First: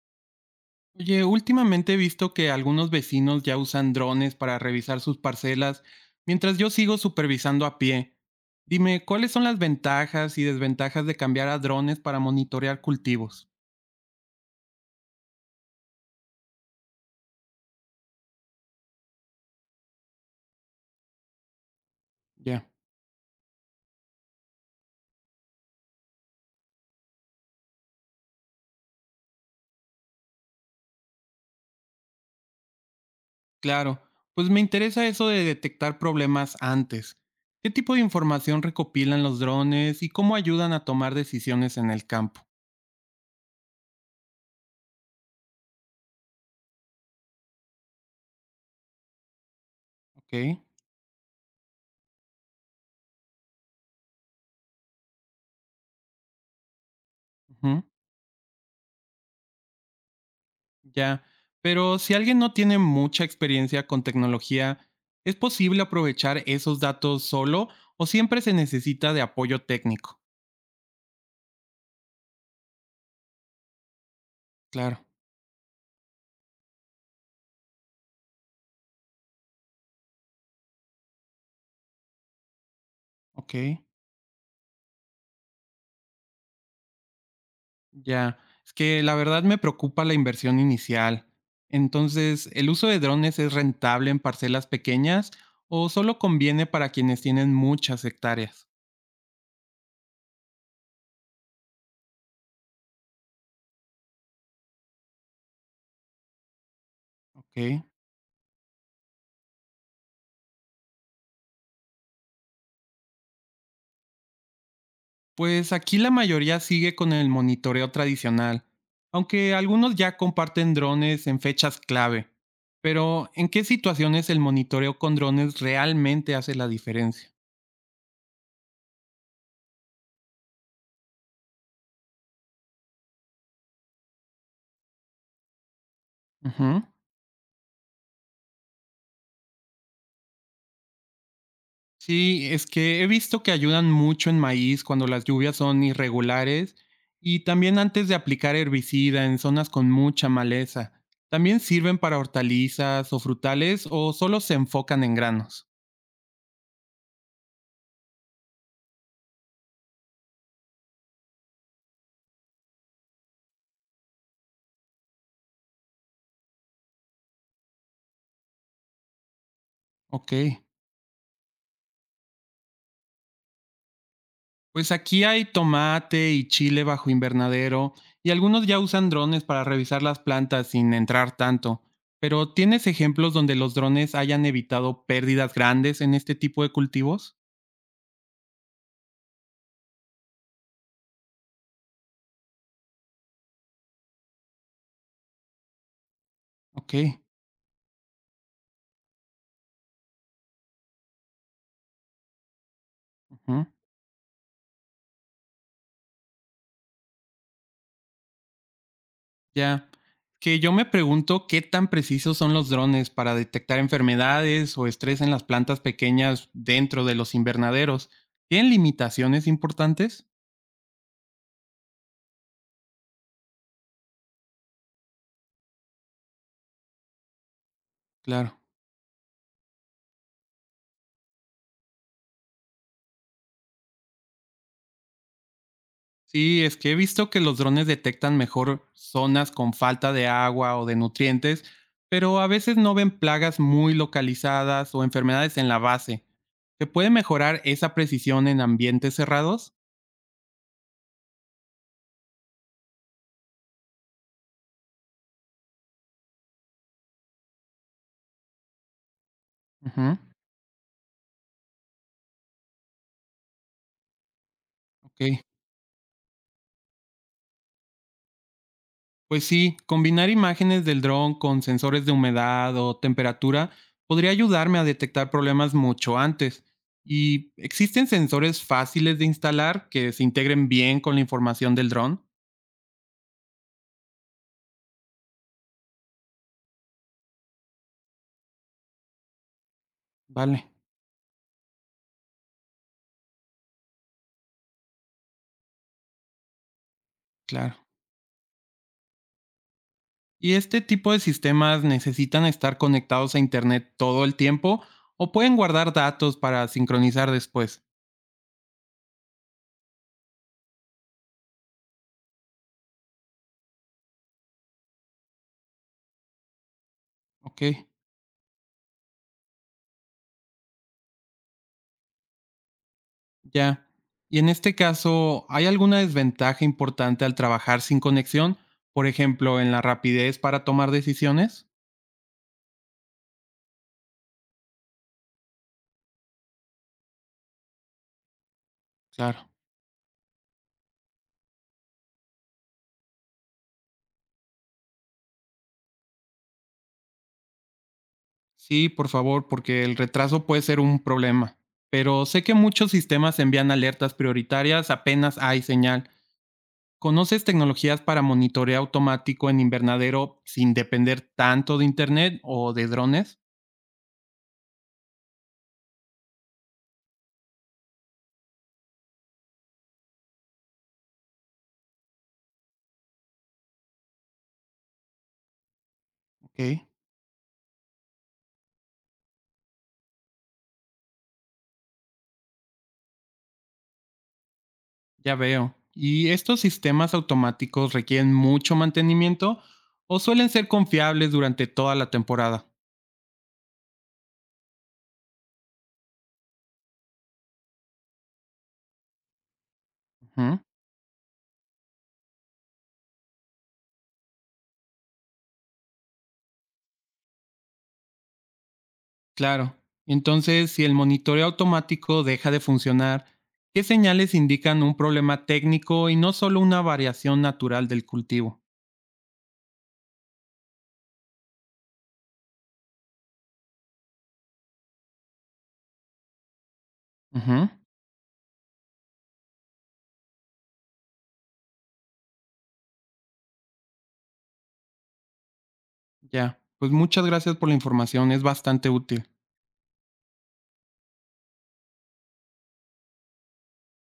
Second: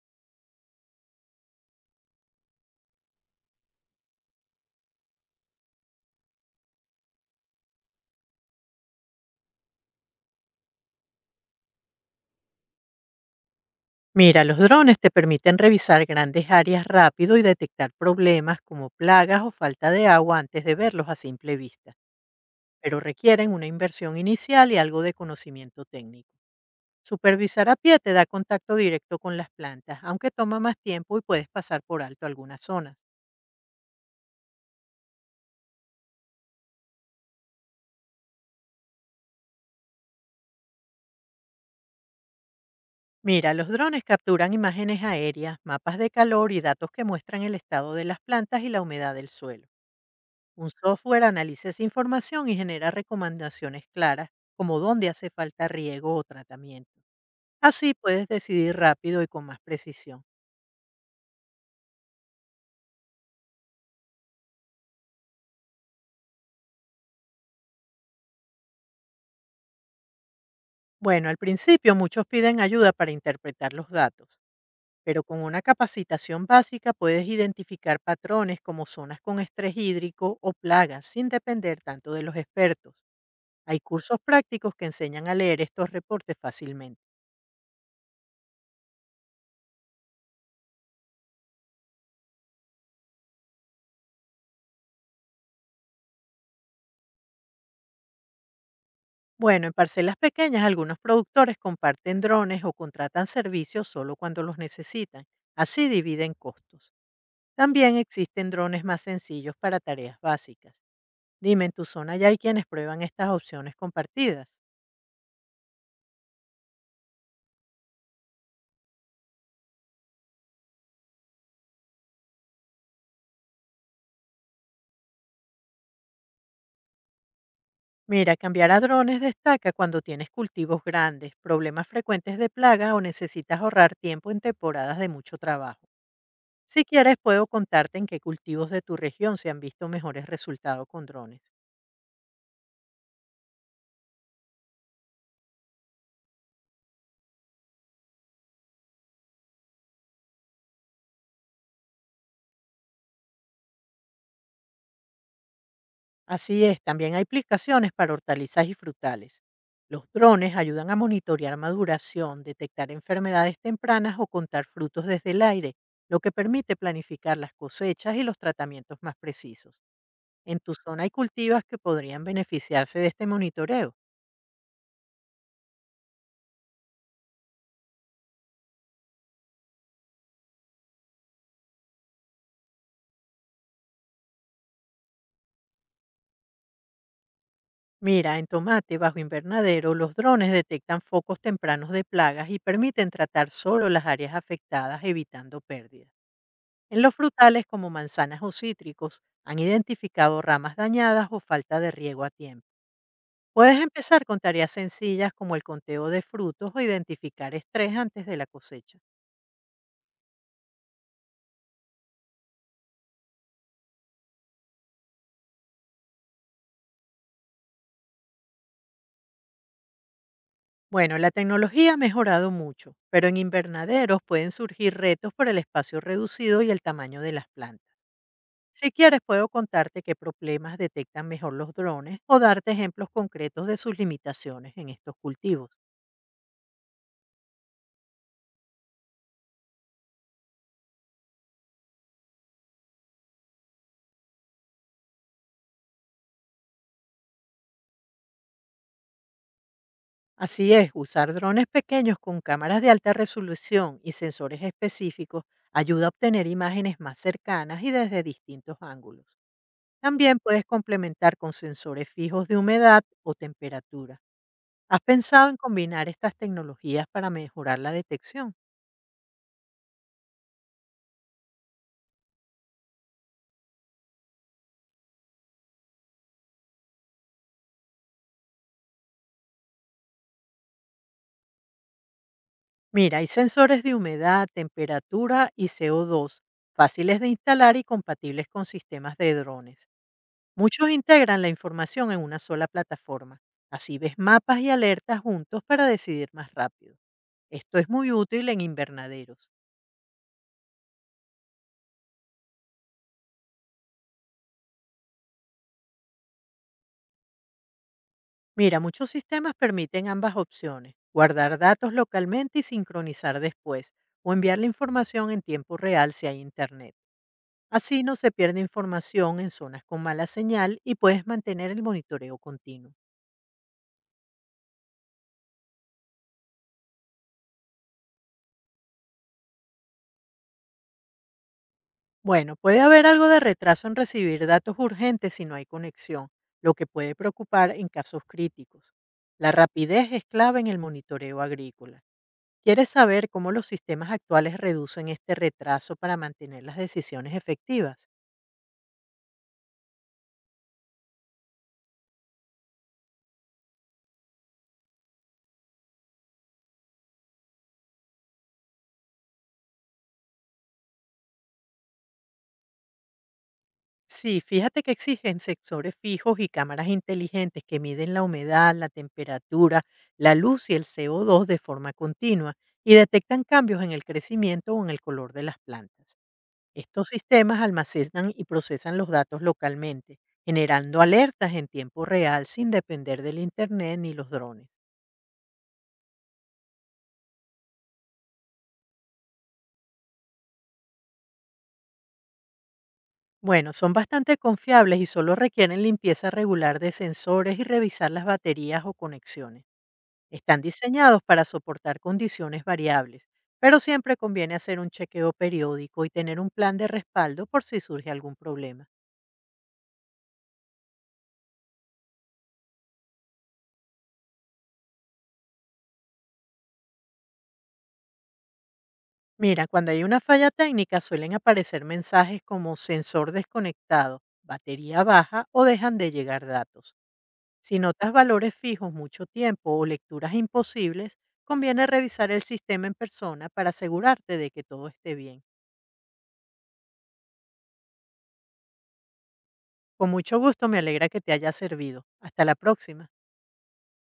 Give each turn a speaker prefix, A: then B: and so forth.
A: Oye, últimamente he visto que algunos vecinos ya usan drones para revisar sus parcelas, mientras yo sigo supervisando a pie. Dime, ¿cuáles son las ventajas y desventajas de cambiar a drones para monitorear cultivos?
B: Mira, los drones te permiten revisar grandes áreas rápido y detectar problemas como plagas o falta de agua antes de verlos a simple vista,
A: Ya,
B: pero requieren una inversión inicial y algo de conocimiento técnico. Supervisar a pie te da contacto directo con las plantas, aunque toma más tiempo y puedes pasar por alto algunas zonas.
A: claro. Pues me interesa eso de detectar problemas antes. ¿Qué tipo de información recopilan los drones y cómo ayudan a tomar decisiones en el campo?
B: Mira, los drones capturan imágenes aéreas, mapas de calor y datos que muestran el estado de las plantas y la humedad del suelo.
A: Ok.
B: Un software analiza esa información y genera recomendaciones claras, como dónde hace falta riego o tratamiento.
A: Ujú.
B: Así puedes decidir rápido y con más precisión.
A: Ya, pero si alguien no tiene mucha experiencia con tecnología, ¿es posible aprovechar esos datos solo o siempre se necesita de apoyo técnico?
B: Bueno, al principio muchos piden ayuda para interpretar los datos,
A: Claro,
B: pero con una capacitación básica puedes identificar patrones como zonas con estrés hídrico o plagas sin depender tanto de los expertos.
A: ok,
B: Hay cursos prácticos que enseñan a leer estos reportes fácilmente.
A: ya. Es que la verdad me preocupa la inversión inicial. Entonces, ¿el uso de drones es rentable en parcelas pequeñas o solo conviene para quienes tienen muchas hectáreas?
B: Bueno, en parcelas pequeñas algunos productores comparten drones o contratan servicios solo cuando los necesitan. Así dividen costos.
A: Ok.
B: También existen drones más sencillos para tareas básicas. Dime, ¿en tu zona ya hay quienes prueban estas opciones compartidas?
A: Pues aquí la mayoría sigue con el monitoreo tradicional, aunque algunos ya comparten drones en fechas clave. Pero, ¿en qué situaciones el monitoreo con drones realmente hace la diferencia?
B: Mira, cambiar a drones destaca cuando tienes cultivos grandes, problemas frecuentes de plaga o necesitas ahorrar tiempo en temporadas de mucho trabajo.
A: Ujú.
B: Si quieres, puedo contarte en qué cultivos de tu región se han visto mejores resultados con drones.
A: Sí, es que he visto que ayudan mucho en maíz cuando las lluvias son irregulares y también antes de aplicar herbicida en zonas con mucha maleza. ¿También sirven para hortalizas o frutales o solo se enfocan en granos?
B: Así es, también hay aplicaciones para hortalizas y frutales. Los drones ayudan a monitorear maduración, detectar enfermedades tempranas o contar frutos desde el aire, lo que permite planificar las cosechas y los tratamientos más precisos.
A: Ok.
B: En tu zona hay cultivos que podrían beneficiarse de este monitoreo.
A: Pues aquí hay tomate y chile bajo invernadero y algunos ya usan drones para revisar las plantas sin entrar tanto. Pero ¿tienes ejemplos donde los drones hayan evitado pérdidas grandes en este tipo de cultivos?
B: Mira, en tomate bajo invernadero, los drones detectan focos tempranos de plagas y permiten tratar solo las áreas afectadas, evitando pérdidas.
A: Ok,
B: En los frutales como manzanas o cítricos han identificado ramas dañadas o falta de riego a tiempo.
A: ujú,
B: Puedes empezar con tareas sencillas como el conteo de frutos o identificar estrés antes de la cosecha.
A: ya. Que yo me pregunto qué tan precisos son los drones para detectar enfermedades o estrés en las plantas pequeñas dentro de los invernaderos. ¿Tienen limitaciones importantes?
B: Bueno, la tecnología ha mejorado mucho, pero en invernaderos pueden surgir retos por el espacio reducido y el tamaño de las plantas.
A: Claro.
B: Si quieres, puedo contarte qué problemas detectan mejor los drones o darte ejemplos concretos de sus limitaciones en estos cultivos.
A: Sí, es que he visto que los drones detectan mejor zonas con falta de agua o de nutrientes, pero a veces no ven plagas muy localizadas o enfermedades en la base. ¿Se puede mejorar esa precisión en ambientes cerrados?
B: Así es, usar drones pequeños con cámaras de alta resolución y sensores específicos ayuda a obtener imágenes más cercanas y desde distintos ángulos.
A: Ujú,
B: También puedes complementar con sensores fijos de humedad o temperatura. ¿Has
A: ok.
B: pensado en combinar estas tecnologías para mejorar la detección?
A: Pues sí, combinar imágenes del dron con sensores de humedad o temperatura podría ayudarme a detectar problemas mucho antes. ¿Y existen sensores fáciles de instalar que se integren bien con la información del dron?
B: Mira, hay sensores de humedad, temperatura y CO2 fáciles de instalar y compatibles con sistemas de drones.
A: Vale,
B: Muchos integran la información en una sola plataforma. Así ves mapas y alertas juntos para decidir más rápido. Esto es
A: claro.
B: muy útil en invernaderos.
A: ¿Y este tipo de sistemas necesitan estar conectados a Internet todo el tiempo o pueden guardar datos para sincronizar después?
B: Mira, muchos sistemas permiten ambas opciones, guardar datos localmente y sincronizar después, o enviar la información en tiempo real si hay internet.
A: Ok,
B: Así no se pierde información en zonas con mala señal y puedes mantener el monitoreo continuo.
A: ya. Y en este caso, ¿hay alguna desventaja importante al trabajar sin conexión? Por ejemplo, en la rapidez para tomar decisiones.
B: Bueno, puede haber algo de retraso en recibir datos urgentes si no hay conexión, lo que puede preocupar en casos críticos.
A: Claro.
B: La rapidez es clave en el monitoreo agrícola. ¿Quieres saber cómo los sistemas actuales reducen este retraso para mantener las decisiones efectivas?
A: Sí, por favor, porque el retraso puede ser un problema. Pero sé que muchos sistemas envían alertas prioritarias apenas hay señal. ¿Conoces tecnologías para monitoreo automático en invernadero sin depender tanto de internet o de drones?
B: Sí, fíjate que exigen sensores fijos y cámaras inteligentes que miden la humedad, la temperatura, la luz y el CO2 de forma continua y detectan cambios en el crecimiento o en el color de las plantas.
A: Ok,
B: Estos sistemas almacenan y procesan los datos localmente, generando alertas en tiempo real sin depender del Internet ni los drones.
A: ya veo. ¿Y estos sistemas automáticos requieren mucho mantenimiento o suelen ser confiables durante toda la temporada?
B: Bueno, son bastante confiables y solo requieren limpieza regular de sensores y revisar las baterías o conexiones.
A: Ujú,
B: Están diseñados para soportar condiciones variables, pero siempre conviene hacer un chequeo periódico y tener un plan de respaldo por si surge algún problema.
A: claro. Entonces, si el monitoreo automático deja de funcionar, ¿qué señales indican un problema técnico y no solo una variación natural del cultivo?
B: Mira, cuando hay una falla técnica suelen aparecer mensajes como sensor desconectado, batería baja o dejan de llegar datos.
A: Ujú,
B: Si notas valores fijos mucho tiempo o lecturas imposibles, conviene revisar el sistema en persona para asegurarte de que todo esté bien.
A: ya. Pues muchas gracias por la información, es bastante útil.
B: Con mucho gusto me alegra que te haya servido. Hasta la próxima.